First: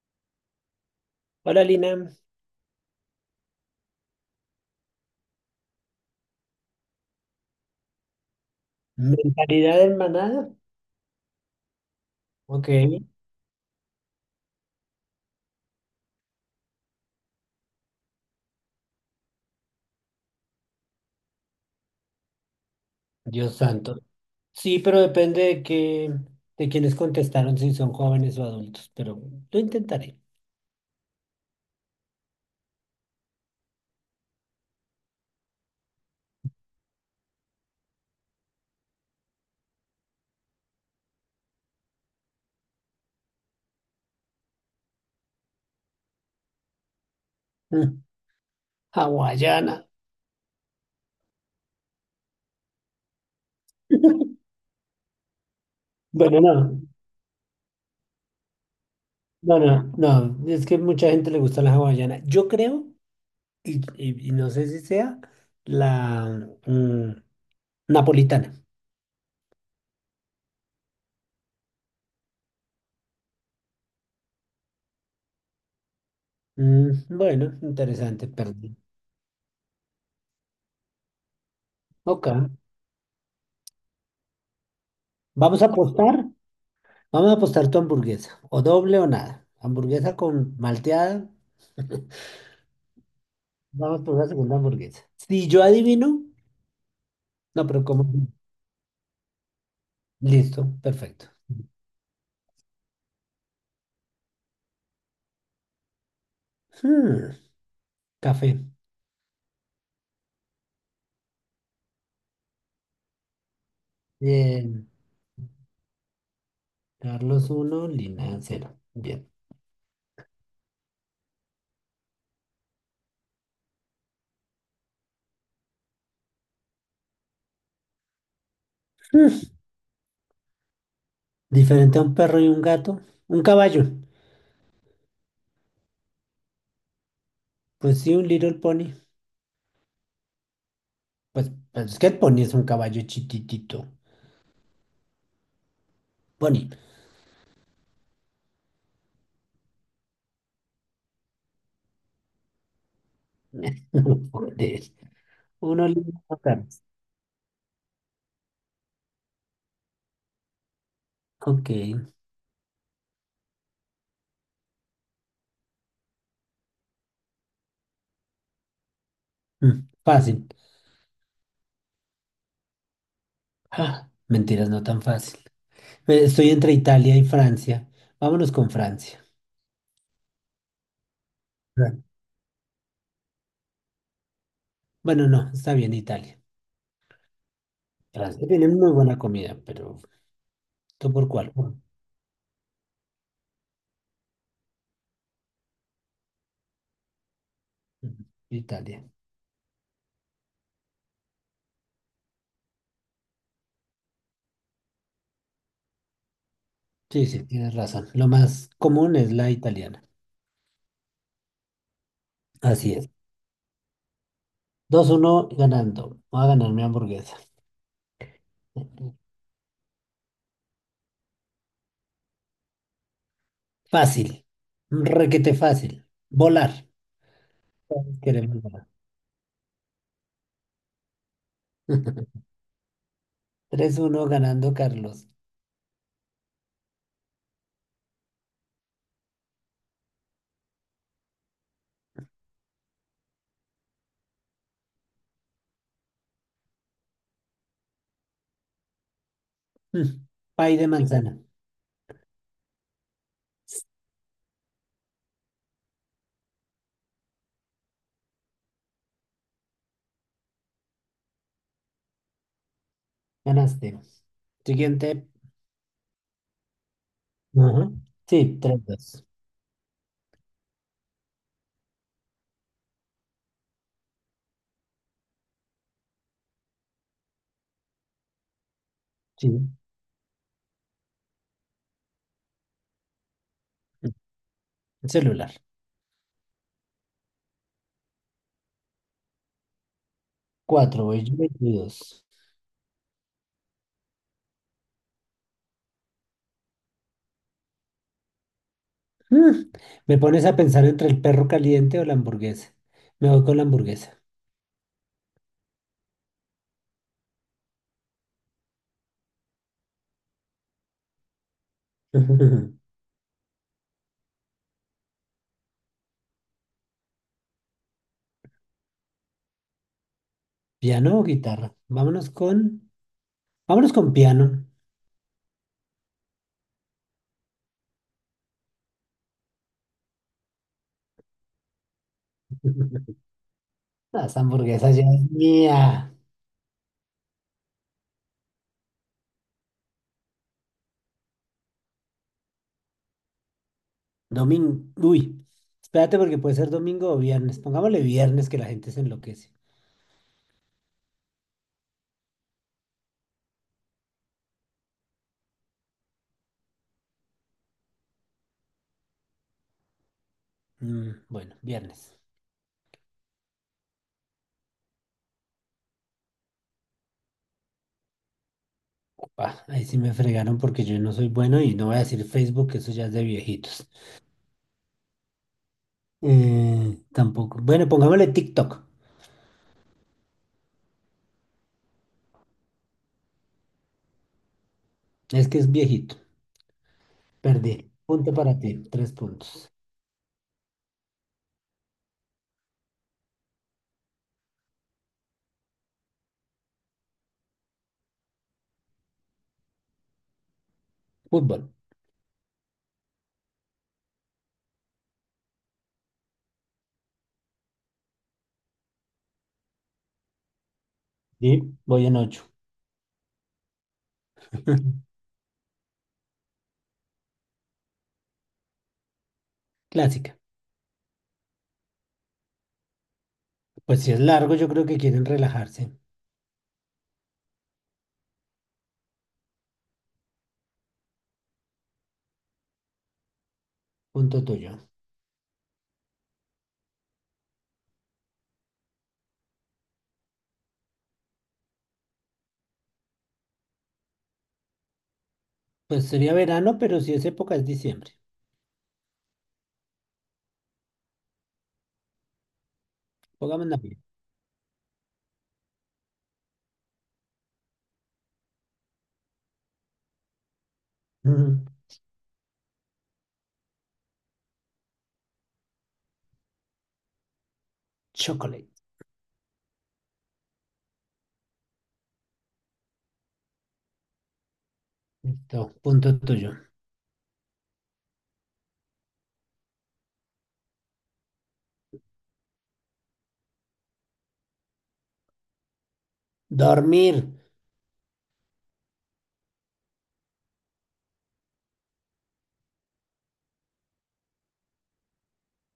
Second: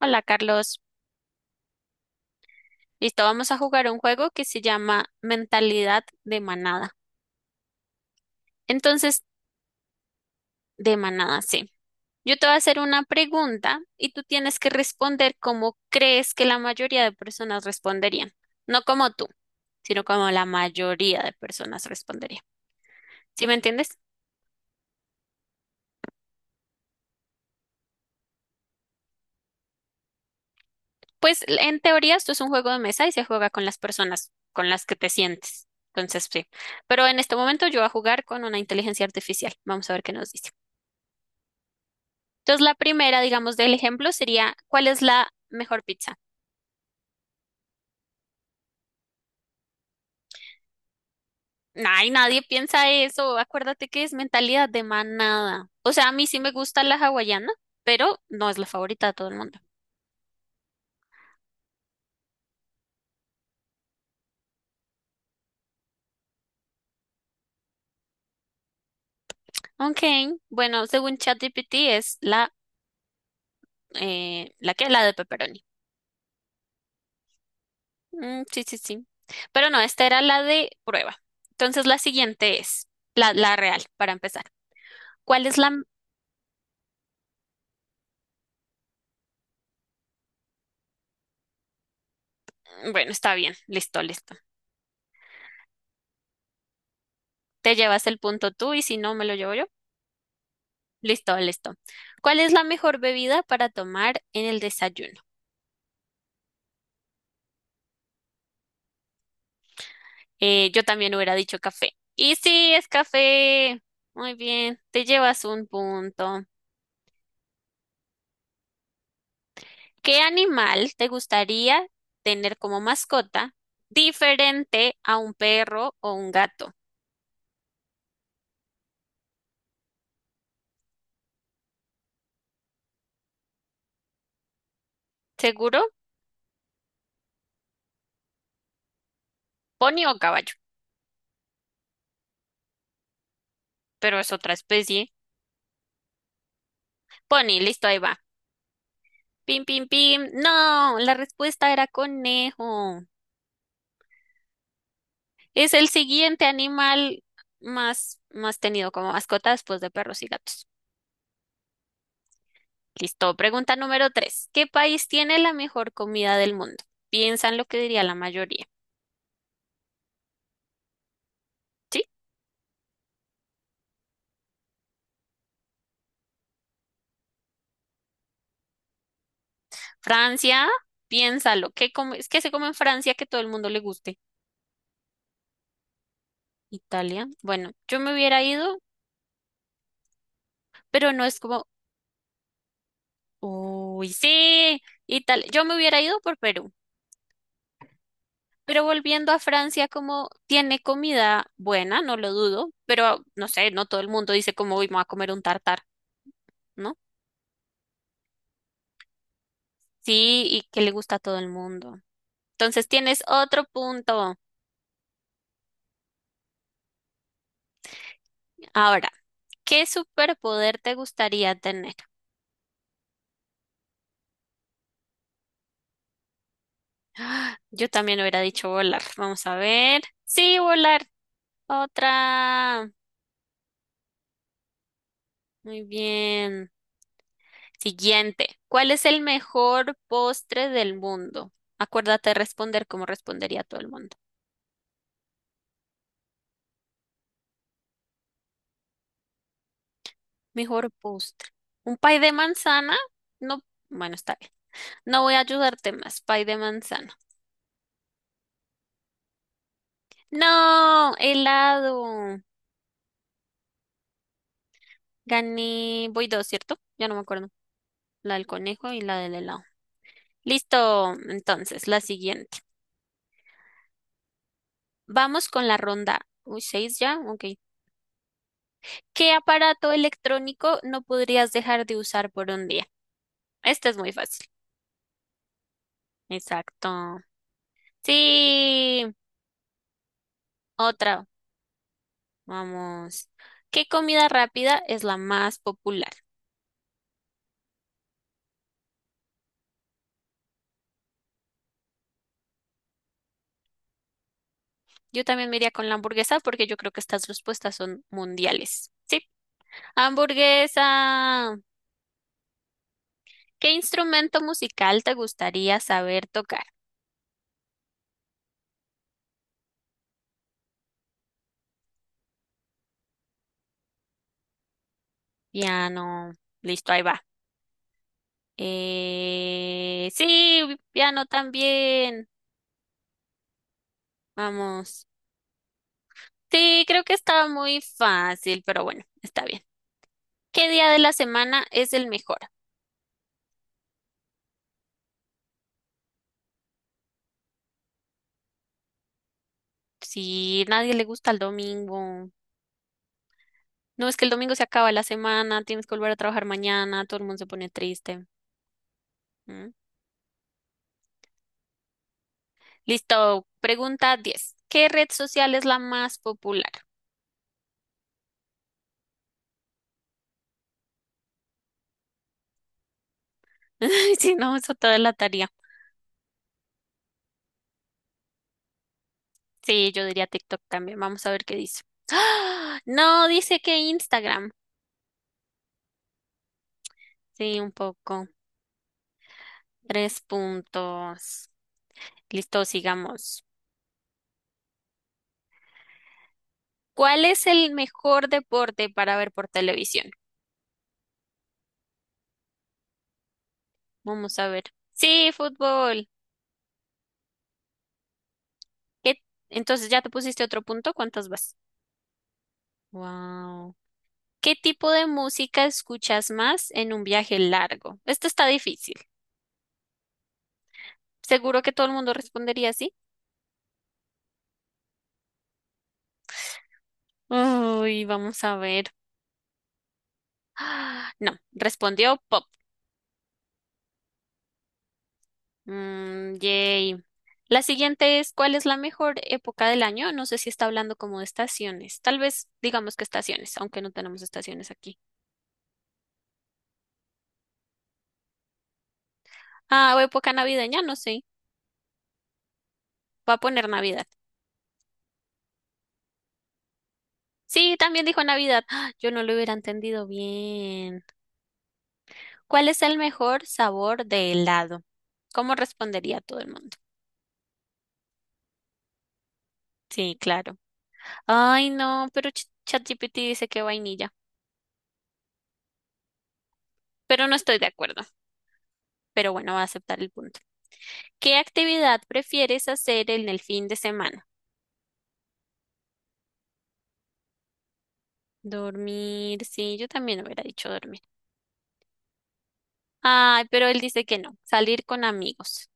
Hola Carlos, Hola Lina, listo, vamos a jugar un juego que se llama Mentalidad de Manada. Entonces, mentalidad en manada. de manada, sí. Yo te voy a Ok. hacer una pregunta y tú tienes que responder como crees que la mayoría de personas responderían. No como tú, sino como la mayoría de personas responderían. ¿Sí me Dios entiendes? santo. Sí, pero depende de quienes contestaron, si son jóvenes o adultos, pero lo intentaré. Pues en teoría esto es un juego de mesa y se juega con las personas con las que te sientes. Entonces, sí. Pero en este momento yo voy a jugar con una inteligencia artificial. Vamos a ver qué nos dice. Entonces, la primera, digamos, del ejemplo sería, ¿cuál es la mejor pizza? Mm, Hawaiana. Ay, nadie piensa eso. Acuérdate que es mentalidad de manada. O sea, a mí sí Bueno, me no, gusta la hawaiana, pero no es la favorita de todo el mundo. no, es que mucha gente le gusta la hawaiana. Yo creo, y no sé si sea, la mm, napolitana. Ok, bueno, según ChatGPT es la, ¿la que La de pepperoni. Mm, bueno, interesante, Mm, sí, perdí. sí, sí. Pero no, esta era la de prueba. Entonces, la Ok, siguiente es la real, para empezar. ¿Cuál es vamos a la...? Apostar. Vamos a apostar tu hamburguesa, o doble o nada. Hamburguesa con malteada. Bueno, está bien, listo, Vamos por la listo. segunda hamburguesa. Si yo adivino, no, Te pero como... llevas el punto tú y si no, me lo llevo yo. Listo, perfecto. Listo, listo. ¿Cuál es la mejor bebida para tomar en el desayuno? Hmm, Café. Yo también hubiera dicho café. Y sí, es café. Muy bien, Bien. te llevas un punto. Carlos uno, Lina cero. Bien. ¿Qué animal te gustaría tener como mascota diferente a un perro o un gato? Hmm, Diferente a un perro y un gato. Un caballo. ¿Seguro? Pues sí, un little pony. Pony o caballo, Pues, pues es que el pony es un caballo chiquitito. pero es otra especie. Pony. Pony, listo, ahí va. Pim, pim, pim. No, la respuesta era conejo. Joder. Es Uno el lindo, siguiente Carlos. animal más tenido como mascota después de perros y gatos. Ok. Listo. Pregunta número tres. ¿Qué país tiene la mejor comida del mundo? Piensa en lo que diría la mayoría. Fácil. ¿Sí? Ah, mentiras, no tan fácil. Estoy entre Italia y Francia. Vámonos con Francia. Francia, piénsalo. ¿Qué Fra- es que se come en Francia que todo el mundo le guste? Bueno, no, está bien Italia. Italia. Bueno, yo me hubiera Francia tiene ido, muy buena comida, pero ¿tú pero no por es cuál? como, Ujú. uy, sí, Italia. Yo me hubiera ido por Perú. Pero Italia. volviendo a Francia, como tiene comida buena, no lo dudo, pero no sé, no todo el mundo dice como, uy, me voy a comer un tartar, ¿no? Sí, sí, tienes razón. Lo más común es la italiana. Sí, y que le gusta a todo el mundo. Entonces Así es. tienes otro punto. Dos uno ganando. Voy a ganar mi hamburguesa. Ahora, ¿qué superpoder te gustaría tener? Fácil. Requete fácil. Volar. ¡Ah! Yo Todos también hubiera queremos dicho volar. volar. Vamos a ver. Sí, volar. Otra. Tres uno ganando Carlos. Muy bien. Siguiente. ¿Cuál es el mejor postre del mundo? Acuérdate de responder como respondería todo el mundo. Mm, Pay de Mejor manzana. postre. Un pay de manzana. No, bueno, está bien. No voy a ayudarte más. Pay de manzana. No, helado. Ganaste. Siguiente. Gané. Voy dos, ¿cierto? Ya no me acuerdo. Ajá. La del Sí, tres, conejo y la dos. del helado. Listo. Entonces, la siguiente. Vamos con la ronda. Uy, seis ya. Ok. ¿Qué Sí. aparato electrónico no podrías dejar de usar por un día? Esta es muy fácil. El celular. Exacto. Sí. Cuatro, voy Otra. yo, 22. Vamos. ¿Qué comida rápida es la más popular? Mm, Me pones a pensar entre el perro caliente o la hamburguesa. Me voy con la hamburguesa. Yo también me iría con la hamburguesa porque yo creo que estas respuestas son mundiales. Sí, hamburguesa. ¿Qué instrumento musical te gustaría saber tocar? ¿Piano o guitarra? Vámonos con piano. Piano. Listo, ahí va. Sí, piano también. Las hamburguesas ya Vamos. es mía. Sí, creo que estaba muy fácil, pero bueno, está bien. ¿Qué día de la semana es el mejor? Domingo. Uy, espérate porque puede ser domingo o viernes. Pongámosle viernes que la gente se enloquece. Sí, nadie le gusta el domingo. No, es que el domingo se acaba la semana, tienes que volver a trabajar mañana, todo el mundo se pone triste. ¿Mm? Mm, bueno, viernes. Listo, pregunta 10. ¿Qué red social es la más popular? Ah, ahí sí me fregaron porque yo no soy bueno y no voy a decir Facebook, que eso ya es de viejitos. Si no, eso toda la tarea. Tampoco. Bueno, pongámosle TikTok. Sí, yo diría TikTok también. Vamos a ver qué dice. ¡Ah! No, dice que Instagram. Es que es viejito. Sí, un Perdí. poco. Punto para ti. Tres puntos. Tres puntos. Listo, sigamos. ¿Cuál es el mejor deporte para ver por televisión? Fútbol. Vamos a ver. Sí, fútbol. ¿Qué? Entonces, ¿ya te pusiste otro punto? ¿Cuántas vas? Y voy en ocho. Wow. ¿Qué tipo de música escuchas más en un viaje largo? Esto está difícil. Clásica. Seguro que todo el mundo respondería así. Pues si es largo, yo creo que quieren relajarse. Uy, vamos a ver. Ah, no, respondió pop. Punto tuyo. Mm, yay. La siguiente es, ¿cuál es la mejor época del año? No sé si está hablando como de estaciones. Tal vez digamos que estaciones, aunque no tenemos estaciones aquí. Pues sería verano, pero si es época es diciembre. Ah, o época navideña, no sé. Va a Pongamos poner Navidad. Navidad. Sí, también dijo Navidad. Ah, yo no lo hubiera entendido bien. Ujú. ¿Cuál es el mejor sabor de helado? ¿Cómo respondería todo el mundo? Chocolate. Sí, claro. Ay, no, pero ChatGPT dice que vainilla. Listo. Punto tuyo. Pero no estoy de acuerdo. Pero bueno, va a aceptar el punto. ¿Qué actividad prefieres hacer en el fin de semana? Dormir. Dormir. Sí, yo también hubiera dicho dormir. Ay, pero él dice que no. Salir con amigos.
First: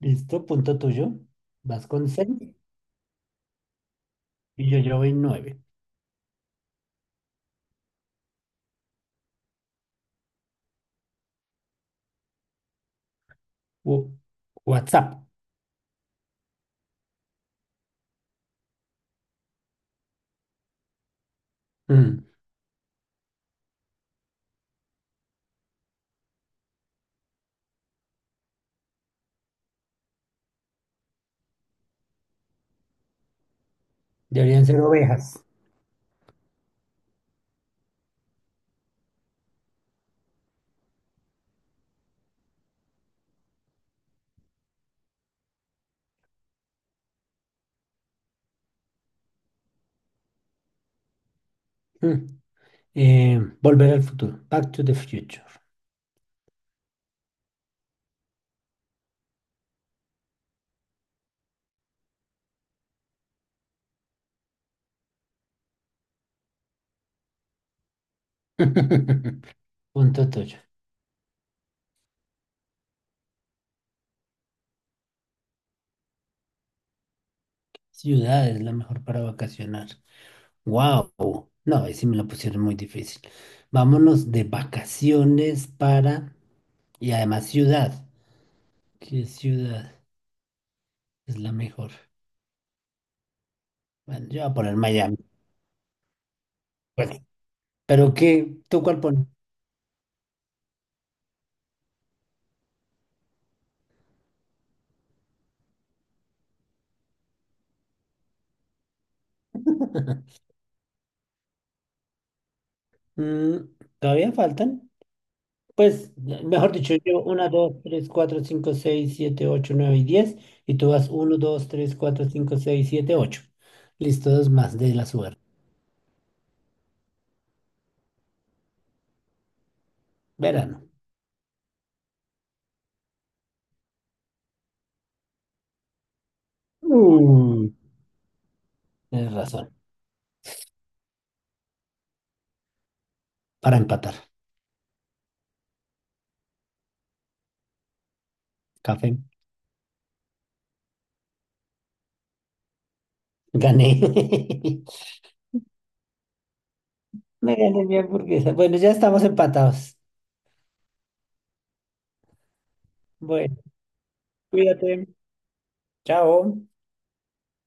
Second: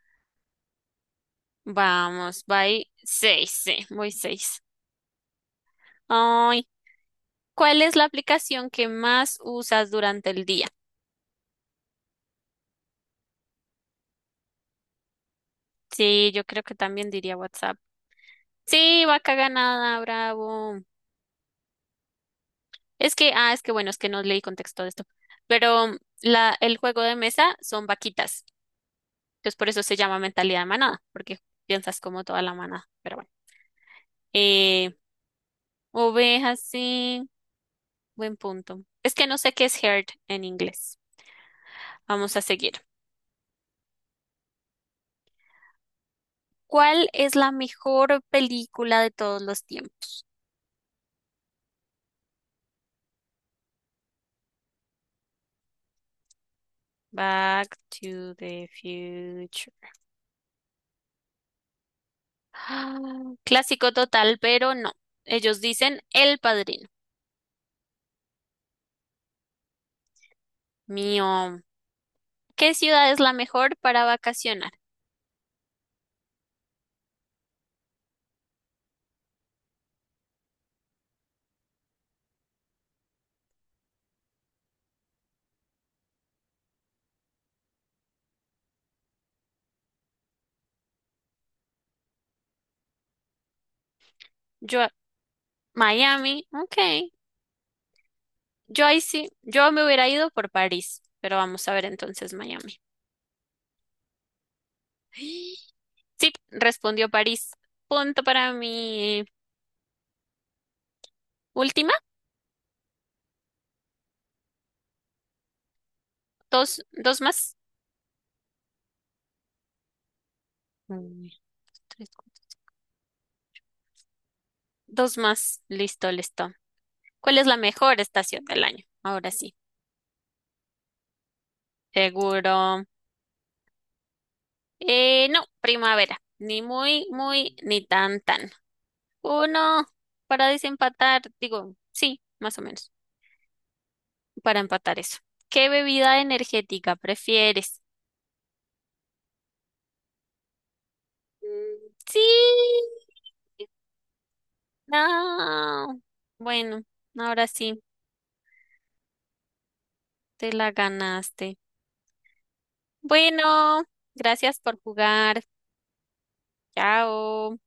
Listo. Punto tuyo. Vas con seis Vamos, voy seis, sí, voy seis. y yo voy nueve. Ay, ¿cuál es la aplicación que más usas durante el día? Wo- WhatsApp. Sí, yo creo que también diría WhatsApp. Sí, vaca ganada, bravo. Mm. Es que, ah, es que bueno, es que no leí contexto de esto. Pero el juego de mesa son vaquitas. Entonces por eso se llama mentalidad de manada, porque piensas como toda la manada. Pero bueno. Deberían ser Eh, ovejas. Ovejas, sí. Buen punto. Es que no sé qué es herd en inglés. Vamos a seguir. ¿Cuál es la mejor película de todos los tiempos? Mm. Volver al futuro. Back to the future. Back to the Future. Ah, clásico total, pero no. Ellos dicen El Padrino. Punto toyo. Mío, ¿qué ciudad es la mejor para vacacionar? Ciudad es la mejor para vacacionar. Wow. No, ahí sí me la pusieron muy difícil. Vámonos de vacaciones para... Y además ciudad. ¿Qué ciudad es la mejor? Bueno, yo voy a poner Yo, Miami. Miami, Pues, ok. ¿pero qué? ¿Tú Yo ahí cuál pones? sí, yo me hubiera ido por París, pero vamos a ver entonces Miami. Sí, respondió París. Punto para mi última, Mm, ¿todavía faltan? Pues, mejor dos, dicho, dos yo uno, más. 2, 3, 4, 5, 6, 7, 8, 9 y diez. Y tú vas Uno, uno, dos, tres, tres, cuatro, cuatro. cinco, seis, siete, ocho. Listo, dos más de la Dos suerte. más, listo, listo. ¿Cuál es la mejor estación del año? Ahora sí, Verano. seguro. No, primavera, ni muy, muy, Uh, ni tan, tan. tienes razón. Uno para desempatar, digo, sí, más o menos, Para empatar. para empatar eso. ¿Qué bebida energética prefieres? Café. Mm, sí, Gané. no. Bueno, ahora Me sí, gané mi hamburguesa. Bueno, ya estamos empatados. te la ganaste. Bueno, Bueno, gracias por cuídate. jugar. Chao. Chao.